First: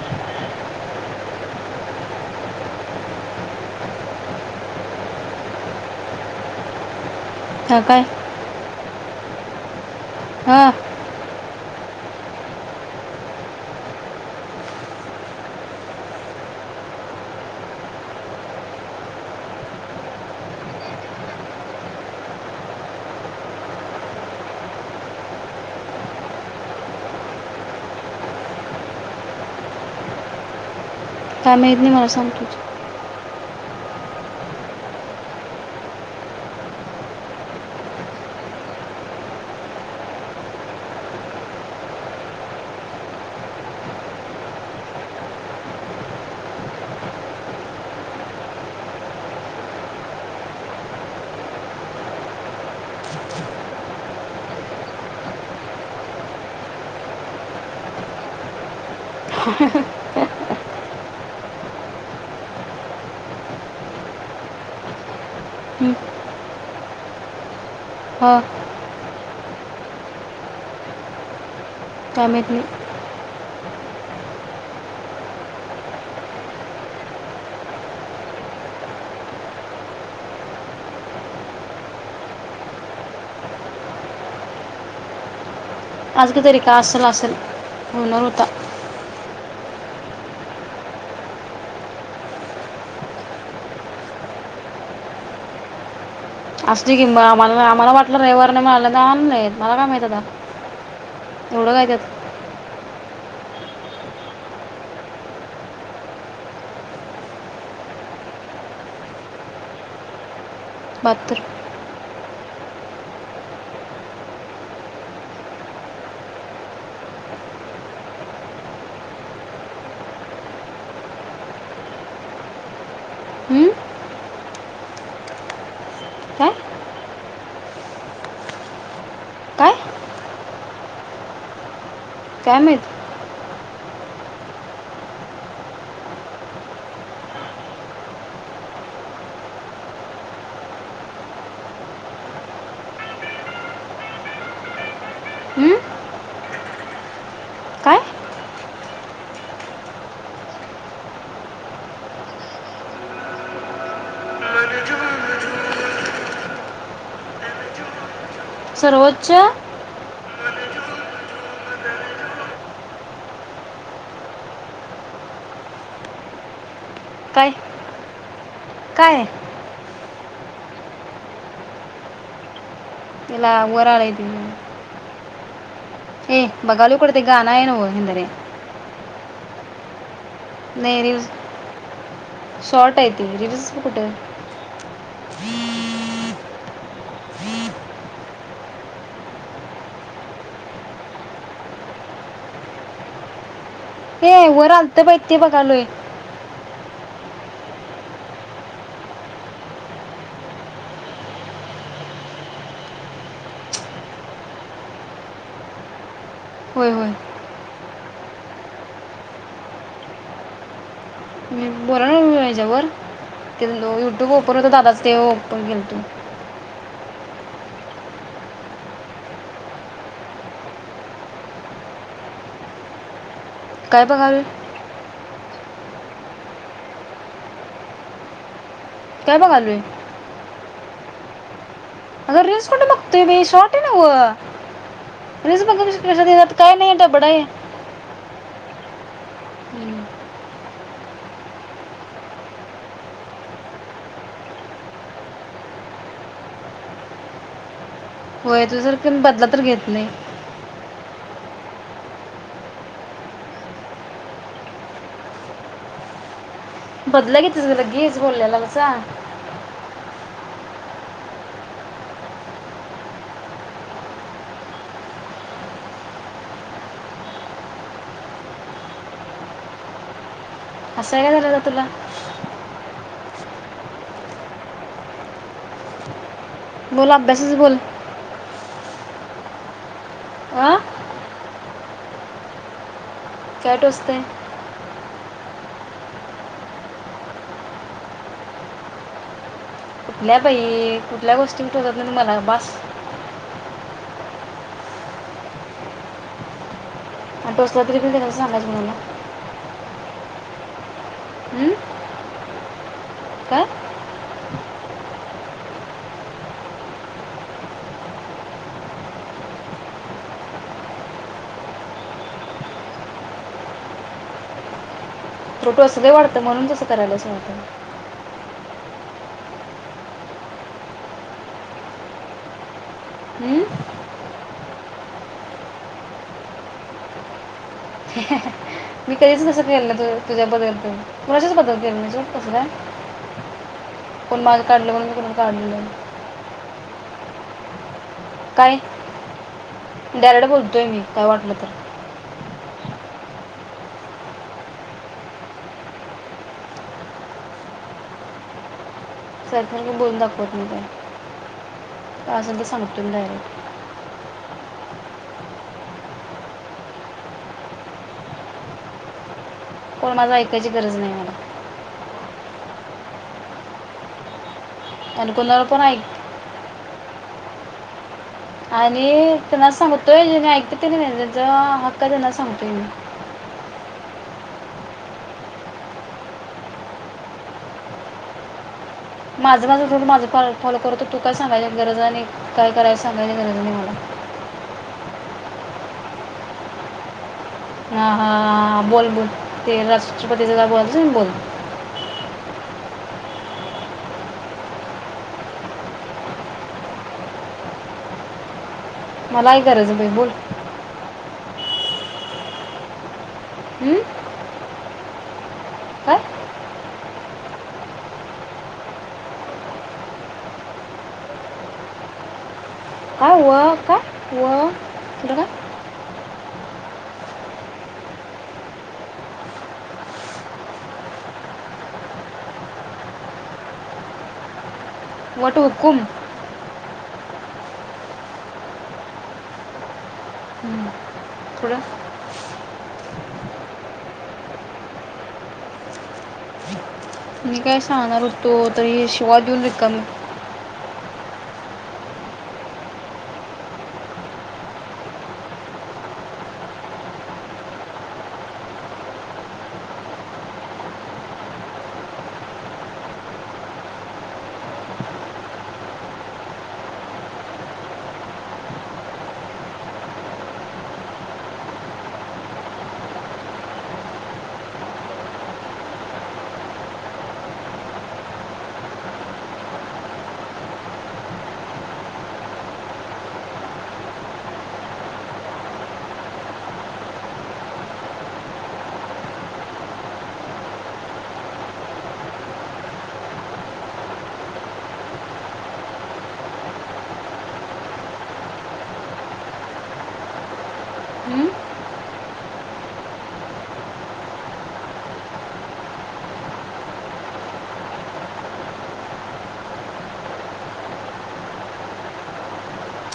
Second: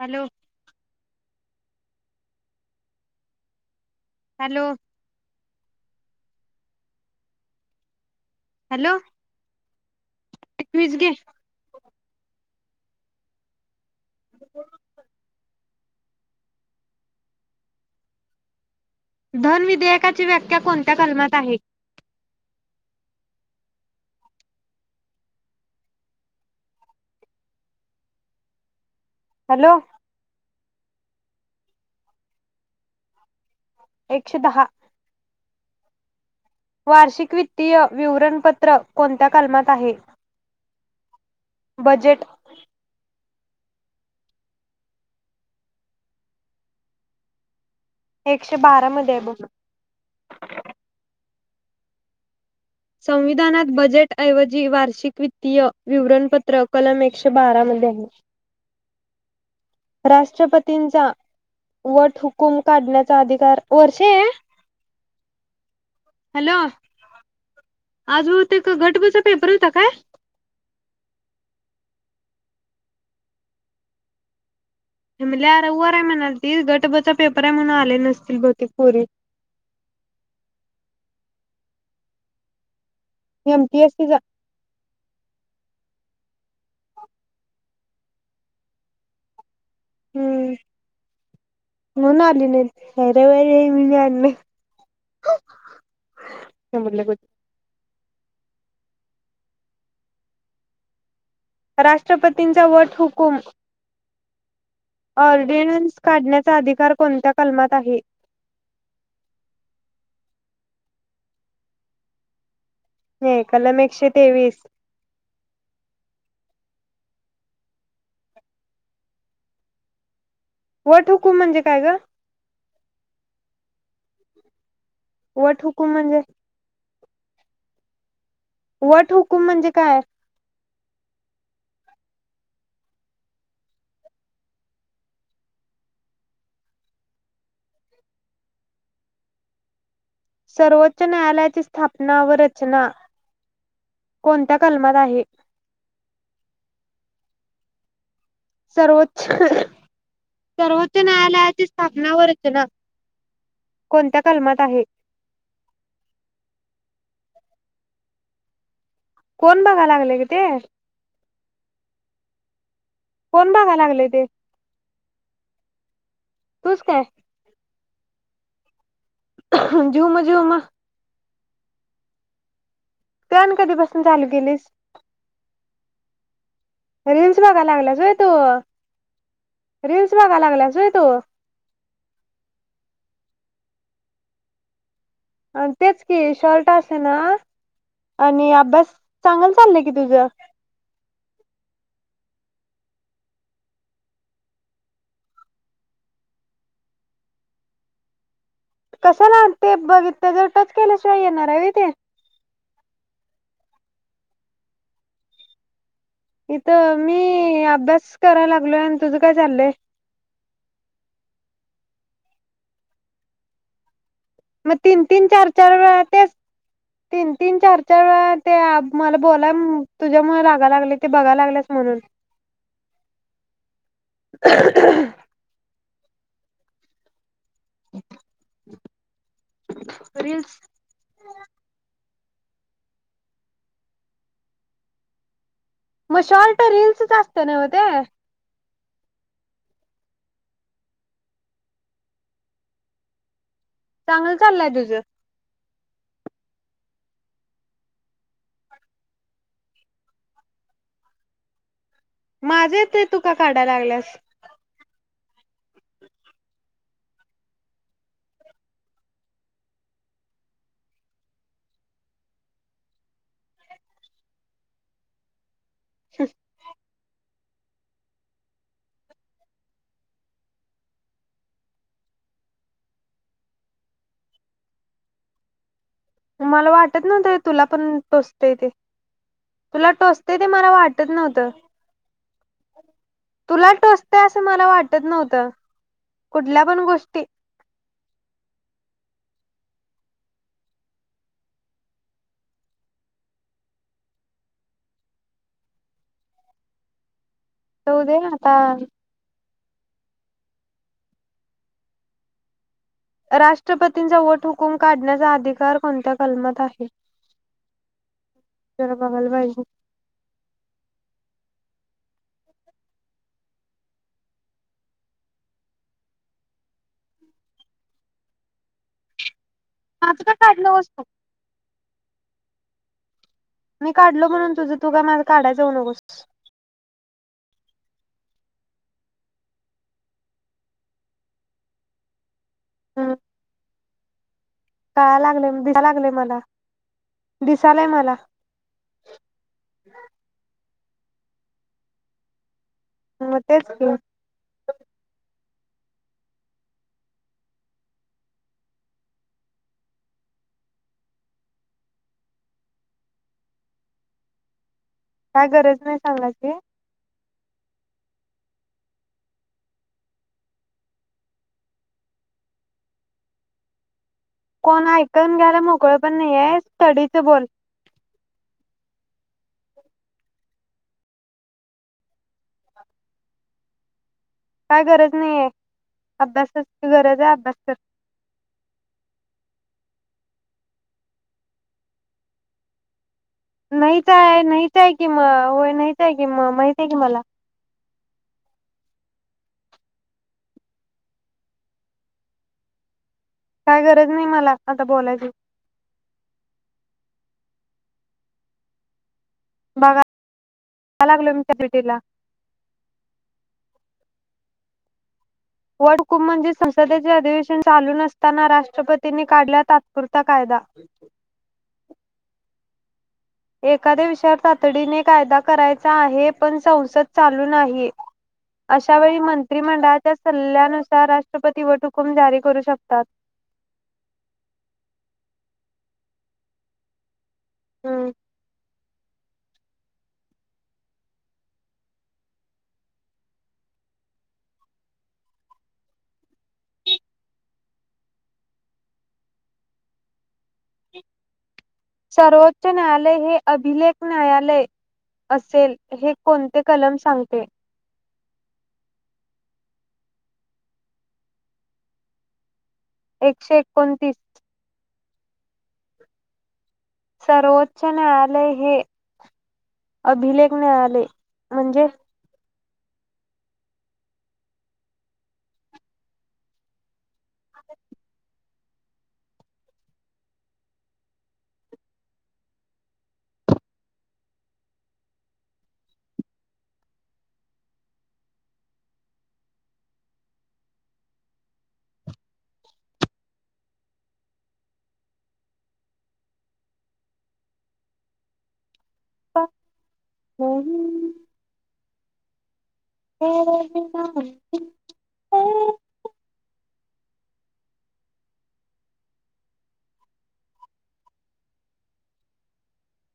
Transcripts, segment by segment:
Hello. Hello. हा काय? Hello. हा एकवीस गे ब [inaudible] धनविधेयकाची व्याख्या कोणत्या कलमात आहे. हॅलो. काय माहीत नाही मला सांग तूच. एकशे दहा. वार्षिक वित्तीय विवरणपत्र कोणत्या कलमात आहे बजेट एकशे बारा मध्येय बघ. संविधानात बजेटऐवजी वार्षिक वित्तीय विवरणपत्र कलम एकशे बारामध्ये आहे. ह [unintelligible] तीनचा वट हुकूम काढण्याचा अधिकार वर्षे ये हॅलो. आज हा हुतेक घट बच पेपर होता काय? काय माहीती. हेमल्या रवंवार हाय म्हणालतील गट ब चापेपर हाय म्हणून आले नसतील बहुतेक पोरी एम पी एस सी चा. [unintelligible] आजका तरी का असल असेल होणार होता. हम्म मनून आली नईत [unintelligible] आसदी मग आम्हाला आम्हाला वाट. रविवार नई माला नई आणये मला काय माहत आता. एवढं काय त्यात राष्ट्रपतींचा वट. हुकुम. ऑर्डिनन्स काढण्याचा अधिकार कोणत्या कलमात आहे. पात्र. हे कलम एकशे तेवीस वट हुकूम म्हणजे काय ग? हं? वट हुकुम म्हणजे काय वट हुकुम म्हणजे काय? काय माहित सर्वोच्च न्यायालयाची स्थापना व रचना कोणत्या कलमात आहे? हं? काय सर्वोच्च सर्वोच्च न्यायालयाची स्थापना व रचना कोणत्या कलमात आहे? सर्वोच्च कोण बघाय लागलय ग ते कोण बगा लागलय ते तुज काय? काय? झुम, झुम ते आणि तिला वर कधीपासन आलंय चालू केलीस ती ए बघालो कुठे ते रिल्स गाणं आहे ना व बगालागल्यास व्हय हिंदरे तु रिल्स बगायला लागलासय व्हय नाही तू रील्स शॉर्ट आहे ते रील्स कुठं अ तेच कि शोर्ट असेना, आणि अभ्यास चांगल चाललाय की तुझ ये वर आलत बघ बघ ते बघ आलोय कसं लाम ते बघ ते जर टच केल्याशिवाय येणार हाय व्हय ते होय इथं होय मी, अभ्यास कराय लागलो. आणि तुझं काय चाललंय ह्याच्यावर [unintelligible] मग [unintelligible] तीन दादाच तीन चार तेवपर चार गेल वेळा तो तेच तीन तीन, चार चार वेळा ते मला बोला. तुझ्यामुळे रागा लागले ते बघाय लागलेस म्हणून काय बघालोय [unintelligible] काय बगालोय? रील्स अगं रिल्स कुठ बघतोय मी शॉर्ट आहे नव मग शॉर्ट रील्सच असतं नव्ह ते [unintelligible] चांगल चाललंय तुझं होय तुझ्या सारखं, बदला तर घेत नाही माझे ते तु, का काढा लागल्यास बदला घेतलीस, लगेच बोललेल्याचा [unintelligible] हसायला काय झाले तुला मला वाटत बोल नवत, अभ्यासच तुला बोल पण टोचते ते तुला टोच ते ते, मला हा वाटत नव्हतं. तुला काय टोचतंय टोचतय, असं मला वाटत नव्हतं. कुठल्या पण गोष्टी कुठल्या बाई, कुठल्या गोष्टी टोचत नाहीत मला बास. आणि टोचल्या तरी, जाऊ दे कोणाला आता सांगायच कोणाला. हम्म. राष्ट्रपतींचा वोट हुकुम काढण्याचा अधिकार, कोणत्या कलमात आहे, जरा बघायला पाहिजे. तु टोचलय वाढतं म्हणून तसं कराल्यास वाडत. आज का काढल वसतो. मी काढलो म्हणून तुझ तू काय माझ काढाय जाऊ नकोस. मी काहीच तस केलो नाही तुझ्याबद्दल [unintelligible] कुणाच्याच बदल केलो नाही सोड. [unintelligible] कोण माझ् काढल म्हणून मी कोणाच कडलो नाही. दिसालाय मला. काय दरड बोलत बोलतोय मी काय वाटलं तर. हा तेच की. सारखं मी बोलून दाखवत नाही त्याला. असेल ते सांगतुय मी डायरेक्ट. काय गरज नाही सांगायची. कोणाच ऐकायची गरज नाही मला. कोण आणि ऐकून घ्यायला कोणाला मोकळ पण ऐक नाही स्टडीचं बोल. आणि त्यांना सांगतोय जेनी ऐकत्यात तेनी नय, ज्याच हक्क हाय तेना सांगतेय मी. काय गरज नाहीये? अभ्यासाची गरज हाय अभ्यास कर. माझ माझ माझ पीको फॉल करतू. तू काय सांगायला गरज नाही. काय करायला सांग नाहीच आहे, नाहीच हाय की म की होय नाहीच आहे कि म माहितेय की मला. हा हा बोल बोल, ते राष्ट्रपतीच काय बोलायच क नई ते बोल. काय गरज नाही मला, आता बोलायची. मला आहे गरज बाई बघायला बोल. [unintelligible] [unintelligible] वड काय हुकुम म्हणजे संसदेचे अधिवेशन चालू नसताना राष्ट्रपतींनी काढला तात्पुरता कायदा. काय व काय एखाद्या विषयावर व तातडीने थोडं कायदा काय करायचा आहे. पण संवसद चालू नाही. अशा वेळी मंत्रिमंडळाच्या सल्ल्यानुसार राष्ट्रपती वट हुकूम जारी करू शकतात. वटहुकूम. ह्म्म. हम्म, थोडं मी काय सांगणार होतो, तर शिव्या देऊन रिकामी. सर्वोच्च न्यायालय हे अभिलेख न्यायालय असेल, हे कोणते कलम सांगते? एकशे एकोणतीस. सर्वोच्च न्यायालय हे अभिलेख न्यायालय. म्हणजे? हम्म? [unintelligible] [unintelligible]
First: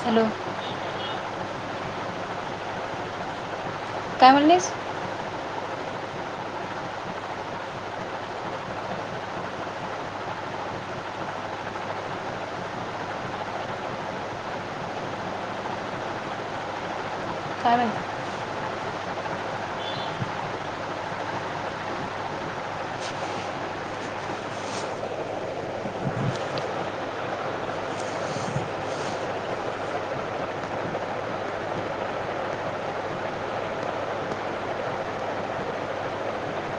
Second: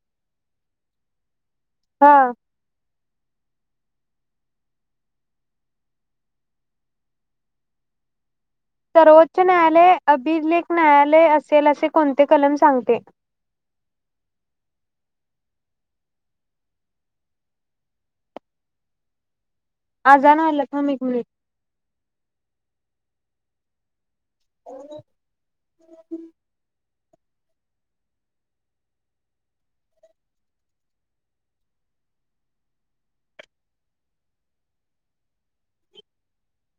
हॅलो हा. काय म्हणलीस? सर्वोच्च न्यायालय अभिलेख न्यायालय असेल. असे कोणते कलम सांगते? काय माहित. आजान आल थांब एक मिनिट. [unintelligible]